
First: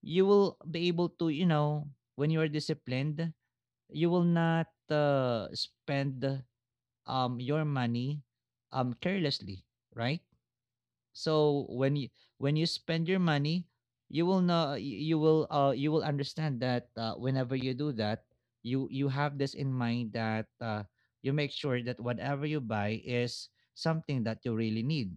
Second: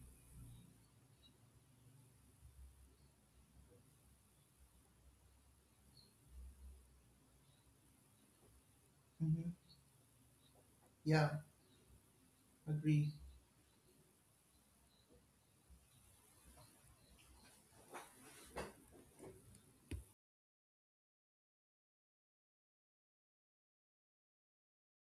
[SPEAKER 1] you will be able to, you know, when you are disciplined, you will not, spend your money
[SPEAKER 2] Mm-hmm.
[SPEAKER 1] carelessly, right?
[SPEAKER 2] Yeah.
[SPEAKER 1] So when you, when you spend
[SPEAKER 2] Agree.
[SPEAKER 1] your money, you will know, you will, you will understand that, whenever you do that, you have this in mind that, you make sure that whatever you buy is something that you really need,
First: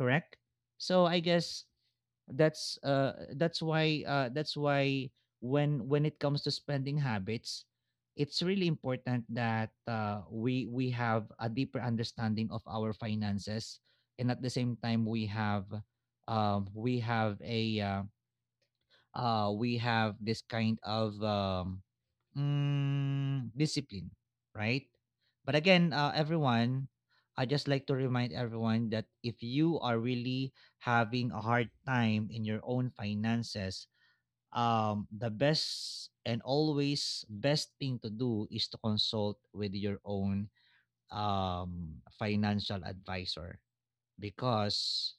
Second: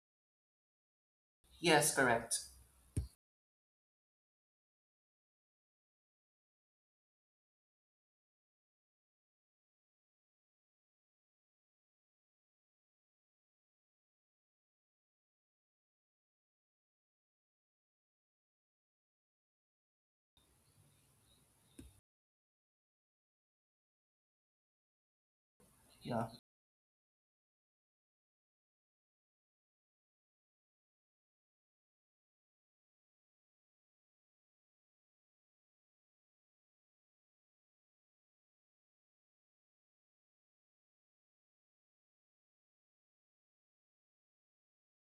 [SPEAKER 1] correct? So I guess
[SPEAKER 2] Yes, correct.
[SPEAKER 1] that's why, that's why, when it comes to spending habits, it's really important that, we have a deeper understanding of our finances, and at the same time we have, we have a, we have this kind of, discipline, right? But again,
[SPEAKER 2] Yeah.
[SPEAKER 1] everyone, I just like to remind everyone that if you are really having a hard time in your own finances, the best and always best thing to do is to consult with your own financial advisor because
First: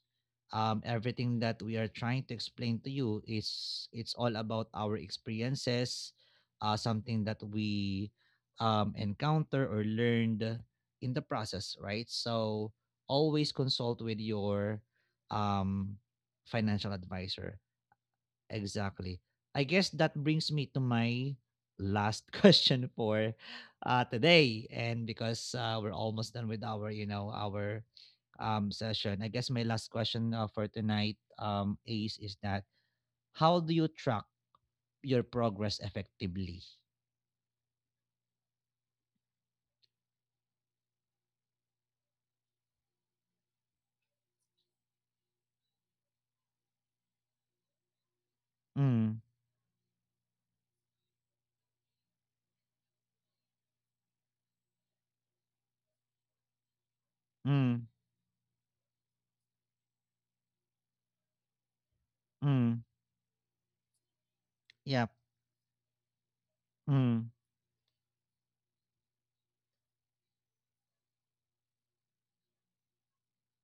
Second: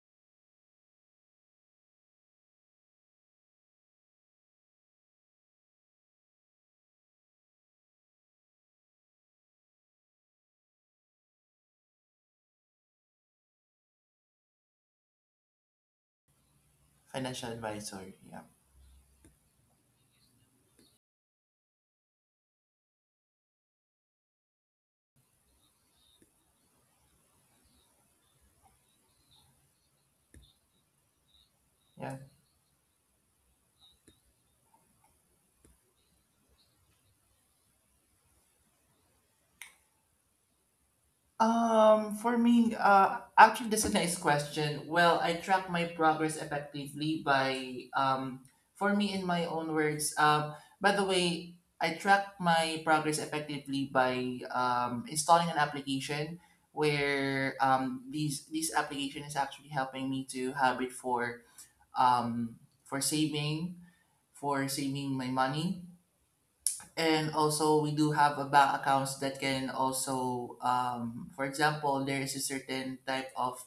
[SPEAKER 1] everything that we are trying to explain to you is it's all about our experiences, something that we encounter or learned in the process, right? So always consult with your um, financial
[SPEAKER 2] Financial
[SPEAKER 1] advisor.
[SPEAKER 2] advisor. Yeah.
[SPEAKER 1] Exactly. I guess that brings me to my last question for today, and because we're almost done with our session. I guess my last question for tonight, Ace,
[SPEAKER 2] Yeah.
[SPEAKER 1] is that how do you track your progress effectively?
[SPEAKER 2] For me, actually, that's a nice question. Well, I track my progress effectively by, for me,
[SPEAKER 1] Mm,
[SPEAKER 2] in my own words, by the way, I track my progress effectively by installing an application where
[SPEAKER 1] mm,
[SPEAKER 2] these this application is actually helping me to have it um,
[SPEAKER 1] mm,
[SPEAKER 2] for saving, for
[SPEAKER 1] yep,
[SPEAKER 2] saving my money. And
[SPEAKER 1] mm,
[SPEAKER 2] also we do have a bank accounts that can also for example there is a certain type of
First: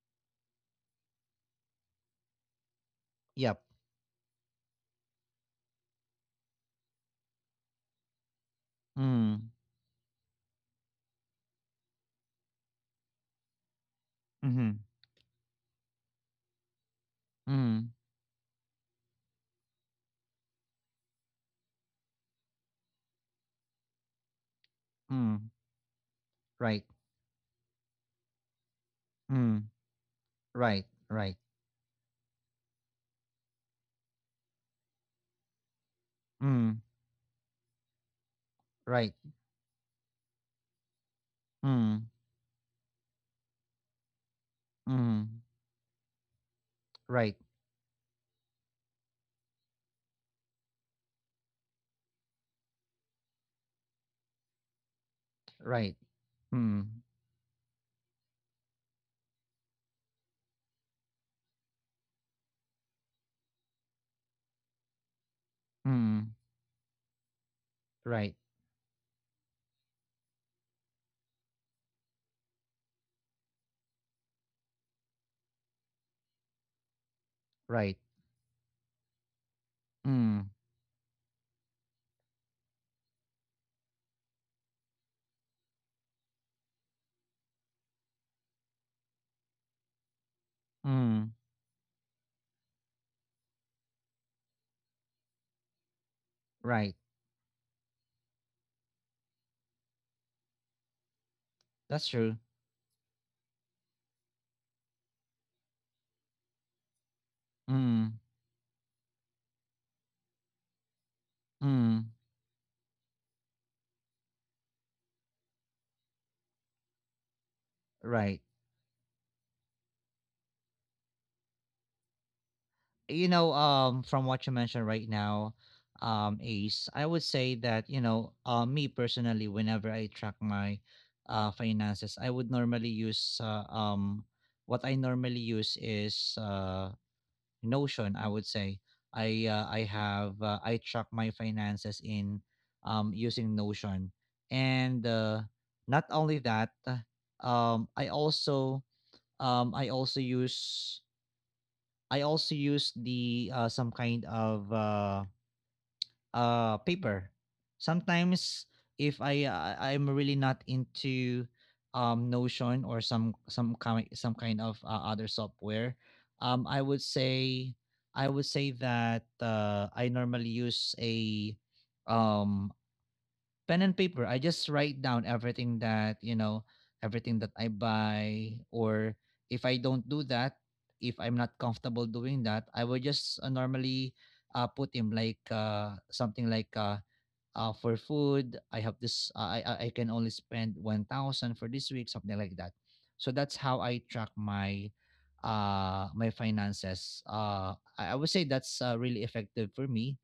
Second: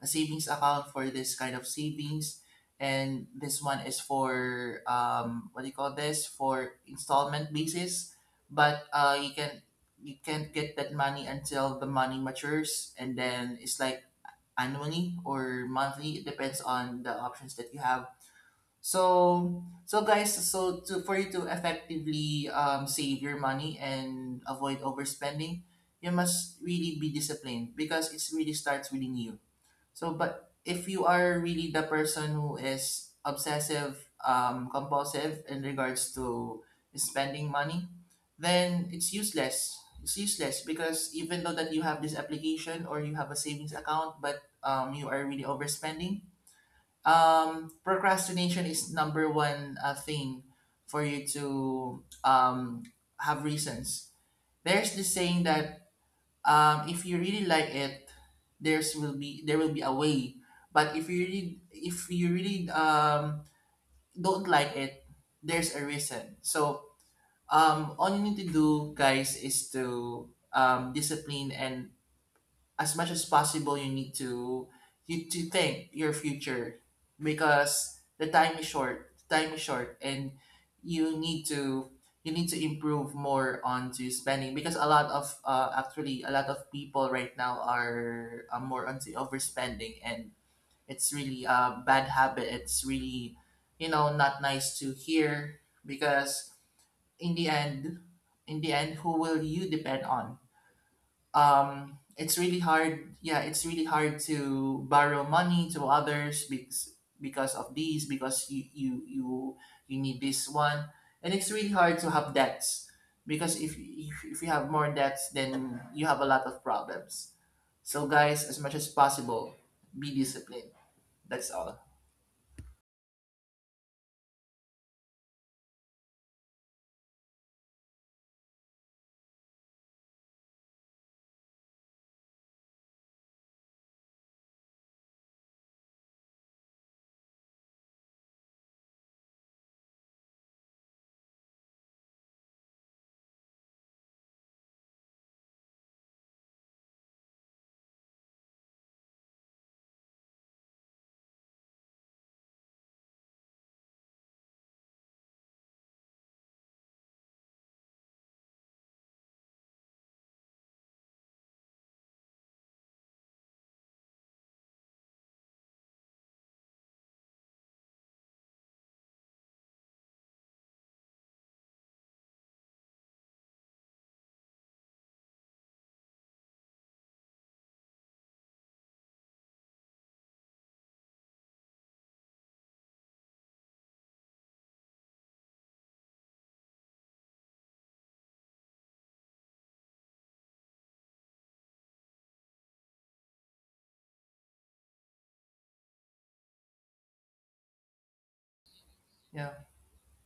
[SPEAKER 2] a savings account for this kind of savings and this
[SPEAKER 1] yep,
[SPEAKER 2] one is for what do you call this, for installment basis, but you
[SPEAKER 1] mm,
[SPEAKER 2] can, you can't get that money until the money matures and then it's like
[SPEAKER 1] mm-hmm,
[SPEAKER 2] annually or monthly, it depends on the options that you
[SPEAKER 1] mm,
[SPEAKER 2] have. So, so guys, so to for you to effectively save your money and avoid
[SPEAKER 1] mm,
[SPEAKER 2] overspending, you must
[SPEAKER 1] right,
[SPEAKER 2] really be disciplined because it really starts within you.
[SPEAKER 1] mm,
[SPEAKER 2] So, but
[SPEAKER 1] right,
[SPEAKER 2] if you
[SPEAKER 1] right,
[SPEAKER 2] are really the person who is obsessive, compulsive in regards to
[SPEAKER 1] mm,
[SPEAKER 2] spending money, then
[SPEAKER 1] right,
[SPEAKER 2] it's useless. It's useless because even though that you have
[SPEAKER 1] mm,
[SPEAKER 2] this application or you have a savings account, but you are
[SPEAKER 1] mm,
[SPEAKER 2] really overspending.
[SPEAKER 1] right,
[SPEAKER 2] Procrastination is number one thing for you to have reasons. There's this saying that
[SPEAKER 1] right, mm.
[SPEAKER 2] if you really like it, there will be a way. But if you really, if you really don't like it, there's a
[SPEAKER 1] Mm.
[SPEAKER 2] reason. So all you
[SPEAKER 1] Right,
[SPEAKER 2] need to do, guys, is to discipline and as much as possible you need to, you to think your future
[SPEAKER 1] right,
[SPEAKER 2] because the time is short, the time is short and
[SPEAKER 1] mm.
[SPEAKER 2] you need to, you need to improve more on to spending because a lot of actually a lot of people right now are more onto overspending and it's
[SPEAKER 1] Mm.
[SPEAKER 2] really a bad habit, it's really, you know, not nice to hear because
[SPEAKER 1] Right.
[SPEAKER 2] in the end, in the end who will you depend on.
[SPEAKER 1] That's true.
[SPEAKER 2] It's really hard, yeah, it's really hard to borrow money to others because of these,
[SPEAKER 1] Mm.
[SPEAKER 2] because you you need this one and it's really hard
[SPEAKER 1] Mm.
[SPEAKER 2] to have debts because if you have more debts then you have a lot of problems. So
[SPEAKER 1] Right.
[SPEAKER 2] guys, as much as possible, be disciplined, that's all.
[SPEAKER 1] You know, from what you mentioned right now, Ace, I would say that, you know, me personally, whenever I track my finances, I would normally use, what I normally use is Notion, I would say. I have I track my finances in using Notion. And not only that um i also I also use, I also use the some kind of paper. Sometimes if I'm really not into Notion or some kind of other software, I would say, I would say that I normally use a um pen and paper. I just write down everything that, you know, everything that I buy. Or if I don't do that, if I'm not comfortable doing that, I will just normally put him like something like for food, I have this, uh, I I can only spend 1,000 for this week, something like that. So that's how I track my finances. I would say that's really
[SPEAKER 2] Yeah.
[SPEAKER 1] effective for me.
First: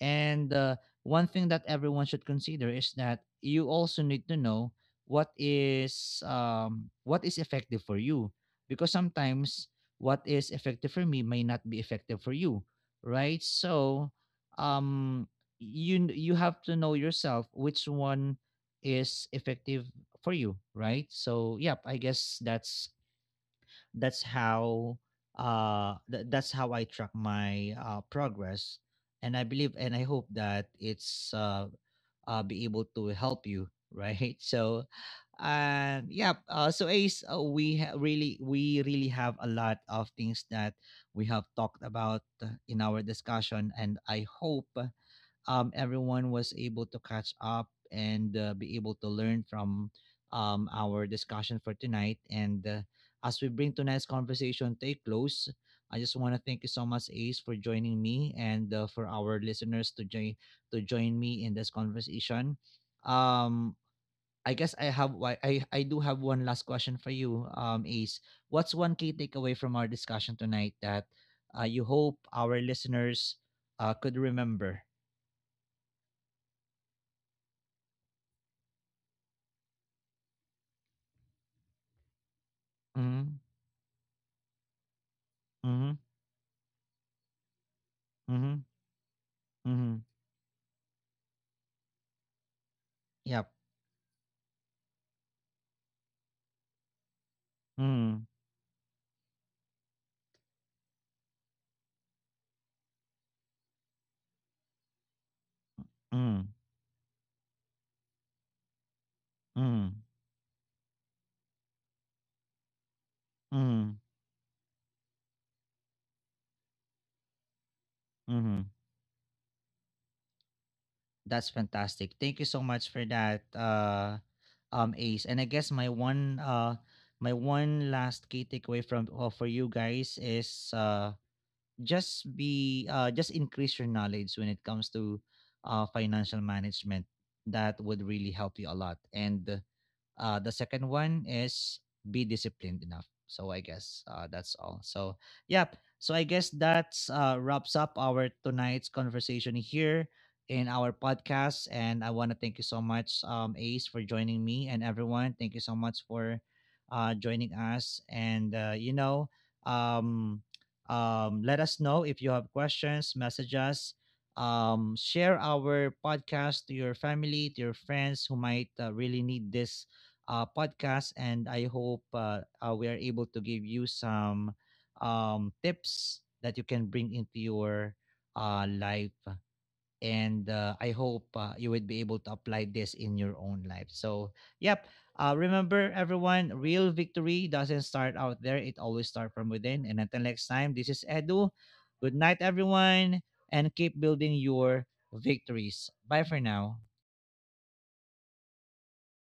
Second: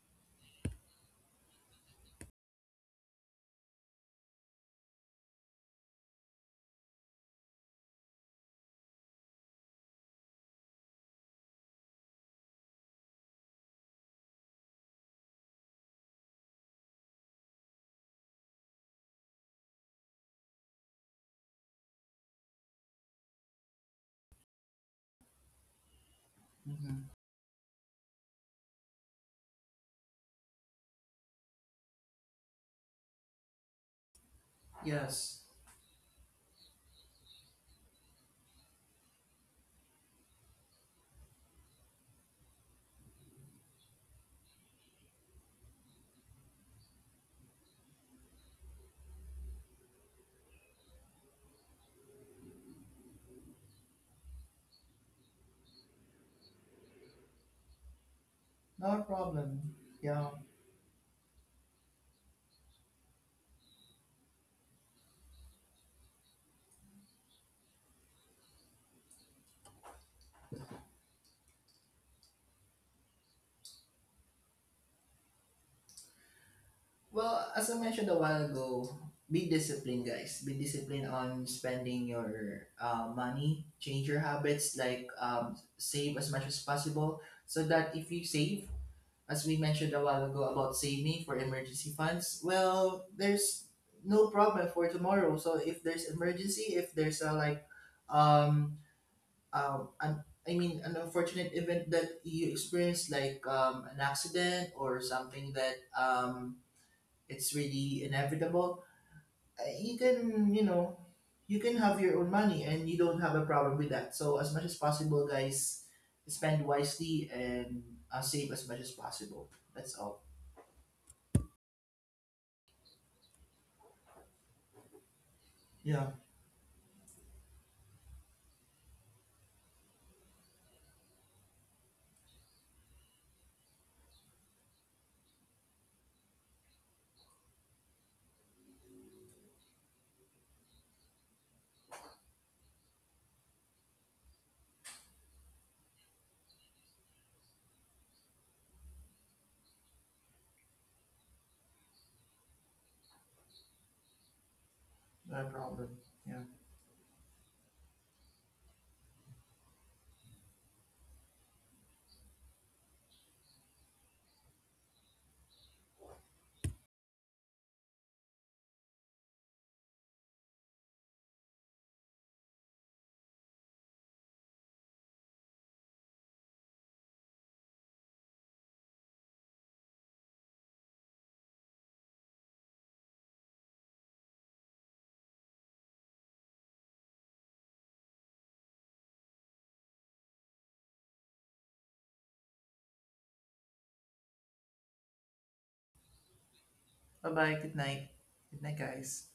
[SPEAKER 1] And one thing that everyone should consider is that you also need to know what is effective for you, because sometimes what is effective for me may not be effective for you, right? So um, you have to know yourself which one is effective for you, right? So yep, I guess that's how that's how I
[SPEAKER 2] Hmm.
[SPEAKER 1] track my progress. And I believe and I hope that it's be able to help you, right? So,
[SPEAKER 2] Yes.
[SPEAKER 1] and yeah, so Ace, really we really have a lot of things that we have talked about in our discussion. And I hope everyone was able to catch up and be able to learn from our discussion for tonight. And as we bring tonight's conversation to a close, I just want to thank you so much, Ace, for joining me, and
[SPEAKER 2] Not a
[SPEAKER 1] for our
[SPEAKER 2] problem.
[SPEAKER 1] listeners to
[SPEAKER 2] Yeah.
[SPEAKER 1] join, to join me in this conversation. Um, I guess I do have one last question for you, Ace. What's one key takeaway from our discussion tonight that you hope our listeners could remember?
[SPEAKER 2] Well, as I mentioned a while ago, be disciplined, guys. Be disciplined on spending your
[SPEAKER 1] Mhm.
[SPEAKER 2] money. Change your habits, like
[SPEAKER 1] Mhm,
[SPEAKER 2] save as much as possible, so that if you
[SPEAKER 1] mhm,
[SPEAKER 2] save, as we
[SPEAKER 1] mhm.
[SPEAKER 2] mentioned a while ago about saving for emergency funds, well,
[SPEAKER 1] Yep.
[SPEAKER 2] there's no problem for tomorrow. So if there's emergency, if there's a like,
[SPEAKER 1] Mhm,
[SPEAKER 2] um, um, an, I mean, an unfortunate event that you experience, like an accident or something that
[SPEAKER 1] mhm,
[SPEAKER 2] it's really inevitable. You
[SPEAKER 1] mhm,
[SPEAKER 2] can, you know, you can have your own money and you don't have a problem with
[SPEAKER 1] mhm,
[SPEAKER 2] that. So as much as possible, guys, spend wisely and save as
[SPEAKER 1] mhm.
[SPEAKER 2] much as possible. That's all.
[SPEAKER 1] That's fantastic. Thank you so much for that, Ace. And I guess
[SPEAKER 2] Yeah,
[SPEAKER 1] my one last key takeaway from for you guys is just be just increase your knowledge when it comes to financial management. That would really help you a lot. And the second one is be disciplined enough. So I guess that's all. So yep. So I guess that's wraps up our tonight's conversation here in our podcast. And I want to thank you so much, Ace, for joining me and everyone.
[SPEAKER 2] no
[SPEAKER 1] Thank you so
[SPEAKER 2] problem.
[SPEAKER 1] much
[SPEAKER 2] Yeah.
[SPEAKER 1] for joining us. And you know, um, let us know if you have questions. Message us, share our podcast to your family, to your friends who might really need this podcast. And I hope we are able to give you some tips that you can bring into your life. And I hope you would be able to apply this in your own life. So, yep. Remember, everyone, real victory doesn't start out there. It always starts from within. And until next time, this is Edu. Good night, everyone, and keep building your victories. Bye for now.
[SPEAKER 2] Bye bye. Good night. Good night, guys.